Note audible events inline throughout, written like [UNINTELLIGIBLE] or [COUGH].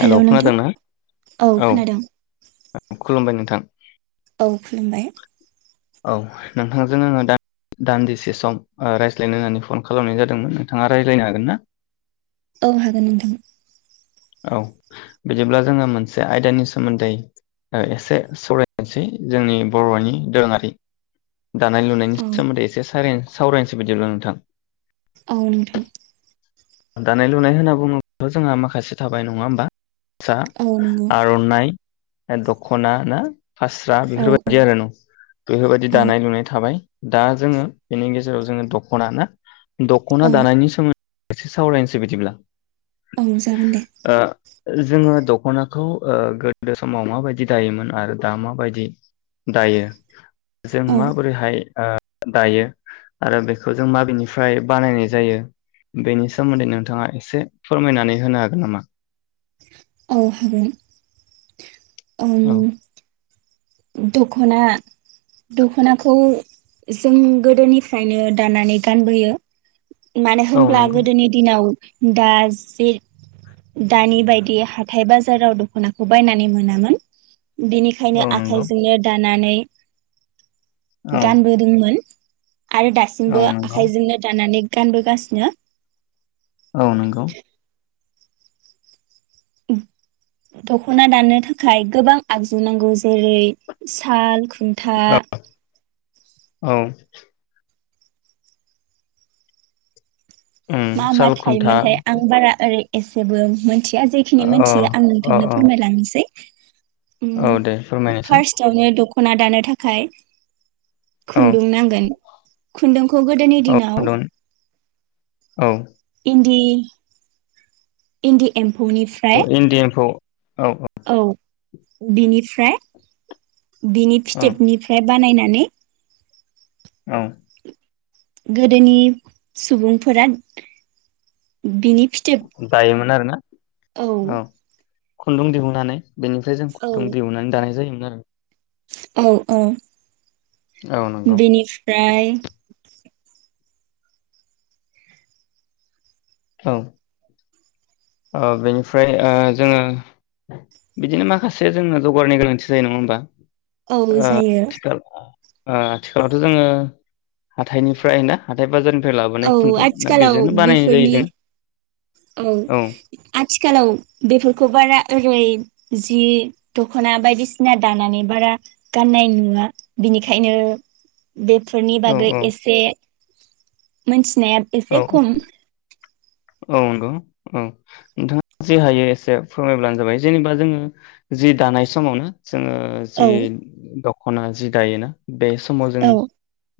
Hello नोंथां औ खोनादों खुलुमबाय नोंथां औ खुलुमबाय औ नोंथांजों आङो दा दान्दिसे सम ओ रायज्लायनो होननानै फन खालामनाय जादोंमोन नोंथाङा रायज्लायनो हागोन ना औ हागोन नोंथां औ बिदिब्ला जोङो मोनसे आयदानि सोमोन्दै ओ एसे सावरायनोसै जोंनि बरनि दोरोङारि दानाय लुनायनि औ सोमोन्दै एसे सावराय सावरायनोसै बिदिब्ला नोंथां औ नोंथां। दानाय लुनाय होनना बुङोब्ला जोंहा माखासे थाबाय नङा होमबा। सा औ नंगौ आरनानाय ओ दखना ना? फास्रा औ बेफोरबायदि आरो न बेफोरबायदि दानाय औ लुनाय थाबाय। दा जोङो बेनि गेजेराव जोङो दखना ना दखना औ दानायनि सोमोन एसे सावरायनोसै बिदिब्ला औ जागोन दे। ओ जोङो दखनाखौ ओ गोदो समाव माबायदि दायोमोन आरो दा माबायदि दायो जों औ माबोरैहाय ओ दायो आरो बेखौ जों माबेनिफ्राय बानायनाय जायो बेनि सोमोन्दै नोंथाङा एसे फोरमायनानै होनो हागोन नामा? औ हागोन। औ ओं दखना दखनाखौ जों गोदोनिफ्रायनो दाननानै गानबोयो। मानो औ होनब्ला नंगौ गोदोनि दिनाव दा जि दानि बायदि हाथाय बाजाराव दखनाखौ बायनानै मोनामोन। बेनिखायनो औ आ हाथाय नंगौ जोनो दा नानै औ गानबोदोंमोन। आरो औ दासिमबो नंगौ आखाइजोंनो दानानै गानबोगासिनो औ नंगौ दखना दाननो थाखाय गोबां आगजु नांगौ जेरै साल खु खुनथा औ औ उम मा मा साल खुन्था थायोमोनथाय आं बारा ओरै एसेबो मोनथि थिया जेखिनि अ मिथियो आं अ नोंथांनो अ फोरमायलांनोसै [INAUDIBLE] ओ औ दे फोरमायनोसै फारस्टआवनो दख खना दानो थाखाय औ खुन्दुं नांगोन खुन्दुं खौ गोदोनि औ दिनाव खुन्दुं औ दि इन्दि एम इन्दि एम्फौ औ बिनिफ्राय बिनि औ फिथोबनिफ्राय बानायनानै औ गोदोनि सुबुंफोरा बिनि फिथोब दायोमोन आरो ना औ खुन्दुं दिहुनानै बेनिफ्राय जों औ खनदुं दिहुनानै दानाय जायोमोन ना रो औ औ औ नंगौ बेनिफ्राय औ ओ बेनिफ्राय ओ जोङो बिदिनो माखासे जोङो जगारनि गोनांथि जायो नङा होमबा औ ओ जायो थिखा ओ आथिखालावथ' जोङो हाथायनिफ्राय ना हाथाय बाजार फ्राय औ लाबोनाय खुन्दुं ना आथिखालाव बेजोंनो बानायनाय जायो बेफोरनि जों औ आथिखालाव बेफोरखौ बा बारा ओरै जि दखना बायदिसिना दानानै बारा गाननाय नुवा बिनिखायनो बेफोरनि औ बागै एसे मोनथि नाया औ एसे खम औ नंगौ औ नोंथाङा जि हायो एसे फोरमायब्लानो जाबाय जेनेबा जोङो जि दानाय समावनो जोङो जि औ दख खना जि दायोना बे समाव जोङो औ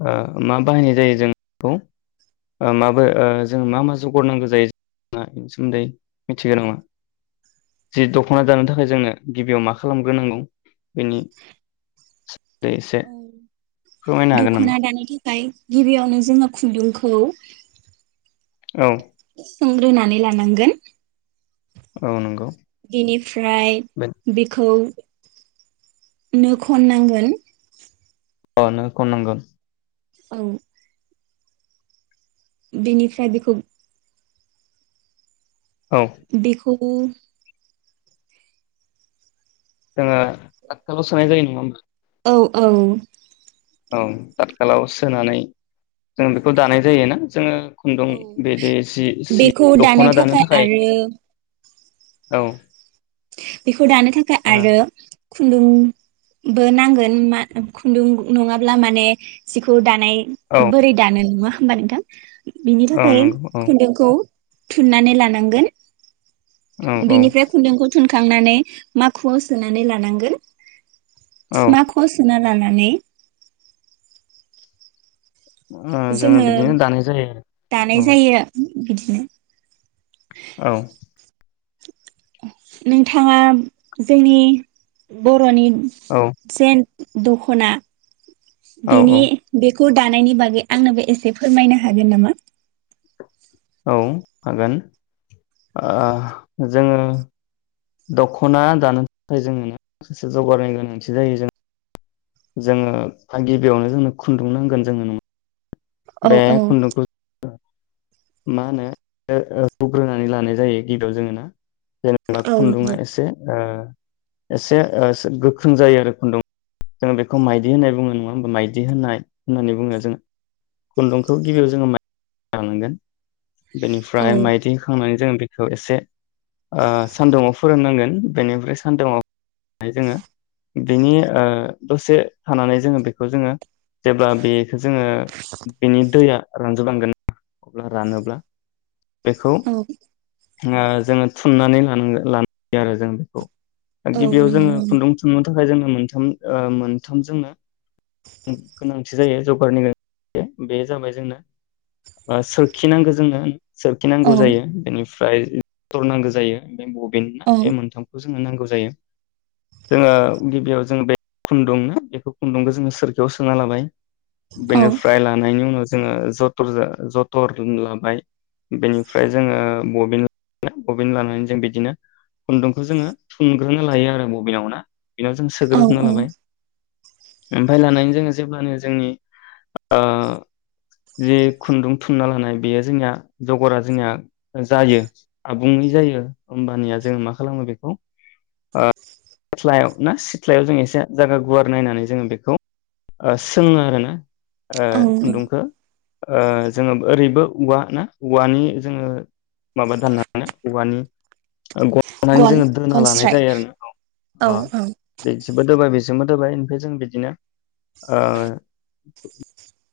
ओ मा बाहायनाय जायो जों बेखौ ओ माबो ओ जों मा मा जौ [UNINTELLIGIBLE] बेनि सोमोन्दै मिथिगो नङा जि दखना दानो थाखाय जोंनो गिबियाव मा खालामग्रोनांगौ? बिनि दै एसे औ फोरमायनो हागोन नामा? खाय गिबियावनो जोङो खुन्दुंखौ औ सोंग्रोनानै लानांगोन‌ औ नंगौ बेनिफ्राय बे बिखौ नो खननांगोन। A no खननांगोन। औ बेनिफ्राय बेखौ औ [UNINTELLIGIBLE] जोङो तातखालाव सोनाय जायो नङा होमबा? औ औ औ तातखालायाव सोनानै जों बेखौ दानाय जायोना जोङो खुन्दुं औ बिदि जि सि बेखौ दानो दख'ना थाखाय आरो औ बेखौ दानो थाखाय आरो औ खुन्दुंबो नांगोन मा खुन्दुं नङाब्ला माने जिखौ दा नाय औ बोरै दानो नङा होमबा नोंथां बिनि थाखाय नंगौ औ खुन्दुंखौ थुननानै लानांगोन औ बिनिफ्राय खुन्दुंखौ थुनखांनानै माखुआव सोनानै लानांगोन। औ माखुआव सोनानै लानानै औ जोङो बिदिनो दानाय जायो दानाय औ जायो। बिदिनो औ नोंथाङा जोंनि बर'नि औ [UNINTELLIGIBLE] दखना औ बेनि बे खौ दानायनि बागै आंनोबो एसे फोरमायनो हागोन नामा? औ हागोन ओ जोङो दखना दानो थाखाय जोङो माखासे जौगारनि गोनांथि जायो जों जोङो गिबियावनो जोंनो खुन्दुं नांगोन जोङो नङा औ बे खुन्दुंखौ मा होनो हुग्रोनानै लानाय जायो गिबियाव जोङो ना जेनेबा नंगौ खुन्दुआ एसे ओ एसे [UNINTELLIGIBLE] गोख्रों जायो आरो खुन्दुं जों बेखौ माइदि होननाय बुङोनाय नङा होमबा माइदि होननाय होननानै बुङो जोङो खुन्दुंखौ गिबियाव जोङो लानांगोन औ बेनिफ्राय माइदिखांनानै जोङो खौ एसे ओ सान्दुुंआव फोरोंनांगोन बेनिफ्राय सानदुंङाव जोङो ओ बेनि दसे थानानै जोङो बेखौ जोङो जेब्ला बे जोङो बेनि दैया रानजोब लांगोन अब्ला रानोब्ला बेखौ औ जोङो थुननानै लानांगो लानो हायो आरो जों बेखौ दा गिबियाव जोङो नंगौ खुन्दुं थुन थाखाय जोंनो मोनथाम मोनथाम जोंनो गोनांथि जायो जगारनि गोनां बे जाबाय जोंनो बा सोरखिनांगौ जोङो औ सोरखिनांगौ जायो बेनि ओमफ्राय जरनांगौ जायो [UNINTELLIGIBLE] जोंनो नांगौ जायो जोंङो गिबियाव जों बे खुन्दुंनो बेफोर खुन्दुंखो जोंङो सोरखियाव सोना लाबाय औ बेनिफ्राय लानायनि उनाव जोंङो जतरजो जतर लाबाय बेनिफ्राय जोंङो बबिन बबिन लानानै जों बिदिनो खुन्दुंखौ जोंङो थुनग्रोना लायो आरो बबिनाव ना बिनाव जों सोग्रोजोबना लाबाय ओमफ्राय लानानै जोंङो जेब्लानो जोंनि ओ खुन्दुं थुनना लानाय बेयो जोंनिया जगरा जोंनिया जायो आबुङै जायो होमबानिया जोंङो मा खालामो बेखौ ओ सिथ्लायाव ना सिथ्लायाव जों एसे जागा गुवार नायनानै जोंङो बेखौ ओ सोंङो आरो ना ओ‌ औ खुन्दुंखो ओ जोंङो ओरैबो औवा ना औवानि जोंङो माबा दाननानो औवानि गन नानै जोंङो दोना लानाय जायो आरो‌ ना अ औ औ बेजेबा दोबाय बेजोंबो दोबाय ओमफ्राय जों बिदिनो। ओ।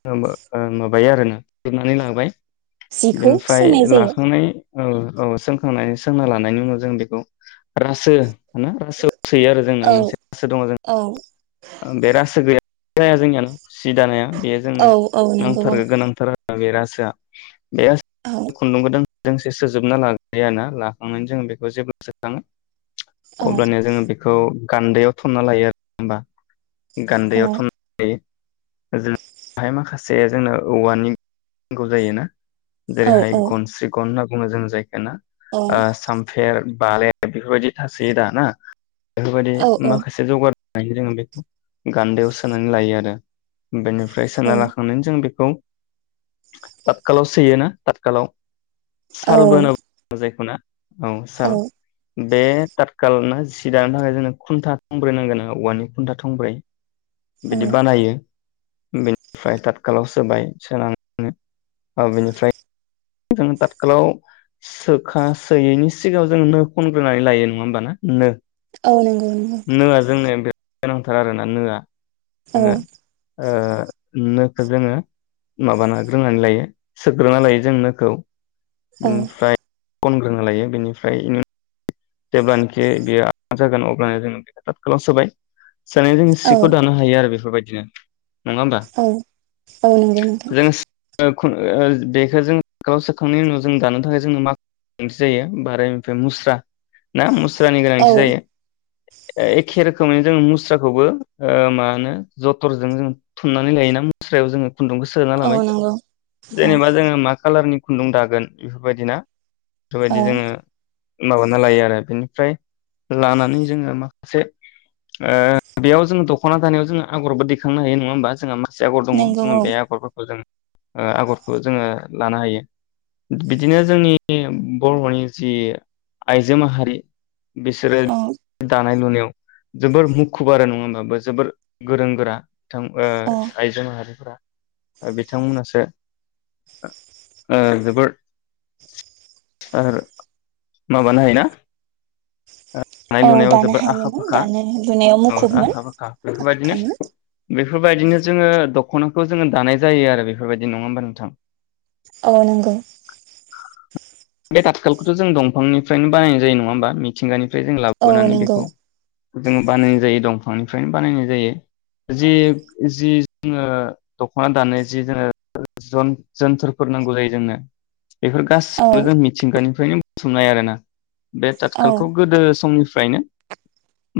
ओ माबायो आरोना फुथबनानै लाबाय। जिखौ बेनिफ्राय सोंनाय जायो लाखांनाय। औ औ सोंखांनानै सोंना लानायनि उनाव जों बेखौ रासो होनो। सौ सोयो आरो जोंना औ मोनसे गोसो दङ जों। औ ओ बेे रासो। गै जाया जोंनियाना जि दानाया। बेयो जोंनो औ औ नंगौ औ नांथारगो गोनांथार। जाय रासोआ। बे औ खुन्दुंबोदों। दोंसे सोजोबना लाग्रायाना लाखांनानै जोंङो बेखौ जेब्ला सोखाङो। औ अब्लानिया जोंङो बे। खौ गान्दैयाव थनना लायो आरो होमबा। औ गान्दैयाव थोन लायो। ओजोंहाय माखासे जोंनो औवानि नांगौ जायो ना। औ जेरै हाय गनस्रि गन। बुंङो जों जाय। ना औ ओ सामफेर। बालाया बेफोरबायदि थासोयो दा ना। बेफोरबायदि औ औ माखासे जगार। [UNINTELLIGIBLE] गान्दायाव सोनानै लायो आरो। बेनिफ्राय सोना औ लाखांनानै जों बे खौ थतखालाव सोयोना थतखालाव। साल बोनो जायखौ ना। ओं साल बे थाथखाल ना सि दानो थाखाय जोंनो खुन्था थंब्रै नांगोन औवानि। खुन्था थंब्रै। औ बिदि बानायो। बेनिफ्राय थतखालाव सोबाय सोनानै ओ बेनिफ्राय। जोंङ थथिखालाव सोखा सोयैनि सिगाङाव जोङो नो खनग्रोनानै लायो नङा होमब ना नो। औ नांगौ। नोआ जोंनो बिराद गोनांथार आरोना नोआ। औ जोङो ओ नो खो जोङो माबानाग्रोनानै लायो सोग्रोना लायो जोङो नो खौ औ बिनफ्राय कनग्रोना लायो बेनिफ्राय इनि जेब्लानाखि बियो [UNINTELLIGIBLE] जागोन अब्लानो जों बेखौ थातखालाव सोबाय। सोनायजों औ सिखौ दानो आरो बेफ बेफोरबायदिनो। नङा होमबा औ औ नंगौ नोंथां। जों ओ [UNINTELLIGIBLE] बेखौ जों गाव सोखांनायनि उनाव जों दानो थाखाय जोंनो मा [UNINTELLIGIBLE] थि जायो आरो ओमफ्राय मुस्रा। ना मुस फोरनि गोनांथि औ जायो। एखे रोखोमै जों मुस्राखौबो ओ मा होनो जतरजों जों थुननानै लायोना मुस्रायाव जोङो। खुन्दुंखौ सोना औ लाबाय नंगौ औ जेनेबा जोङो मा कालारनि खुन्दुं दागोन इफोरबायदिना? थ' इदि औ जोङो मामोन? नालायो आरो बिनिफ्राय लानानै जोङो मा से ओ बेयाव जोङो दख'ना दानायाव जोङो आग'रबो दैखांनो हायो नङा होमबा जोंहा मा से आग'र दङ नंगौ जोङो बे औ आग'रफोरखौ जोङो ओ आग'रखौ जोङो लानो हायो बिदिनो जोंनि बर'नि जि आइजो माहारि। बिसोरो औ दानाय लुनायाव जोबोर मुखुब आरो नङा होमबा बो जोबोर गोरों गोरा। थां ओ औ आइजो माहारिफोरा ओ बिथांमोनासो ओ ओ जोबोर [UNINTELLIGIBLE] माबानो हायोना? आ औ दानो हायोमोन दानो लुनायाव मुखुबमोन खा-खाङो। फोरबायदिनो जोङो दख'नाखौ जोङो दानाय जायो आरो बेफोरबायदि नङा होमबा नोंथां? औ नंगौ। बे थातखालखौथ' जों दं फांनिफ्रायनो बानायनाय जायो नङा होमबा मिथिंगानि बे जों औ लाबोनानै नंगौ बेखौ जोङो बानायनाय जायो दंफांनिफ्रायनो बानायनाय जायो जि जि जोङो दख'ना दानो जि जोंनो जन जोन्थोरफोर नांगौ जायो जोंनो बेफोर औ गासिबो जों मिथिंगानि फ्रायनो बुथुमनाय आरोना। बे औ थातखालखौ गोदो समनि फ्रायनो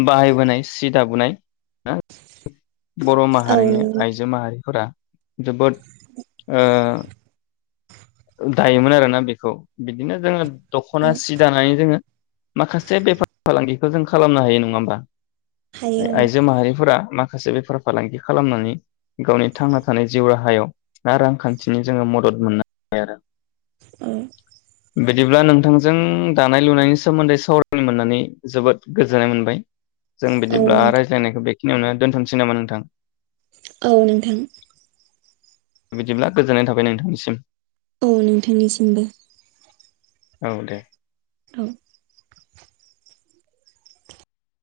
बाहायबोनाय, सि दाबोनाय ना बर' औ माहारिनि नंगौ आइजो माहारिफोरा जोबोद ओ दायोमोन आरोना बेखौ बिदिनो जोङो दख'ना औ सि दानानै जोङो माखासे बेफार फालांगिखौ जों खालामनो हायो नङा होमबा? हायो आइ-आइजो माहारिफोरा मा माखासे बेफार फालांगि खालामनानै गावनि थांना थानाय जिउ राहायाव बा रांखान्थिनि जोङो मदद मोननो [UNINTELLIGIBLE] उम बिदिब्ला नोंथांजों दानाय लुनायनि सोमोन्दै सावरायनो मोननानै जोबोद गोजोननाय मोनबाय। जों औ बिदिब्ला नोंथां रायज्लायनायखौ बे खिनियावनो दोनथ'नोसै नामा नोंथां? औ नोंथां। बिदिब्ला गोजोननाय थाबाय नोंथांनिसिम। औ नोंथांनिसिमबो। औ दे। औ।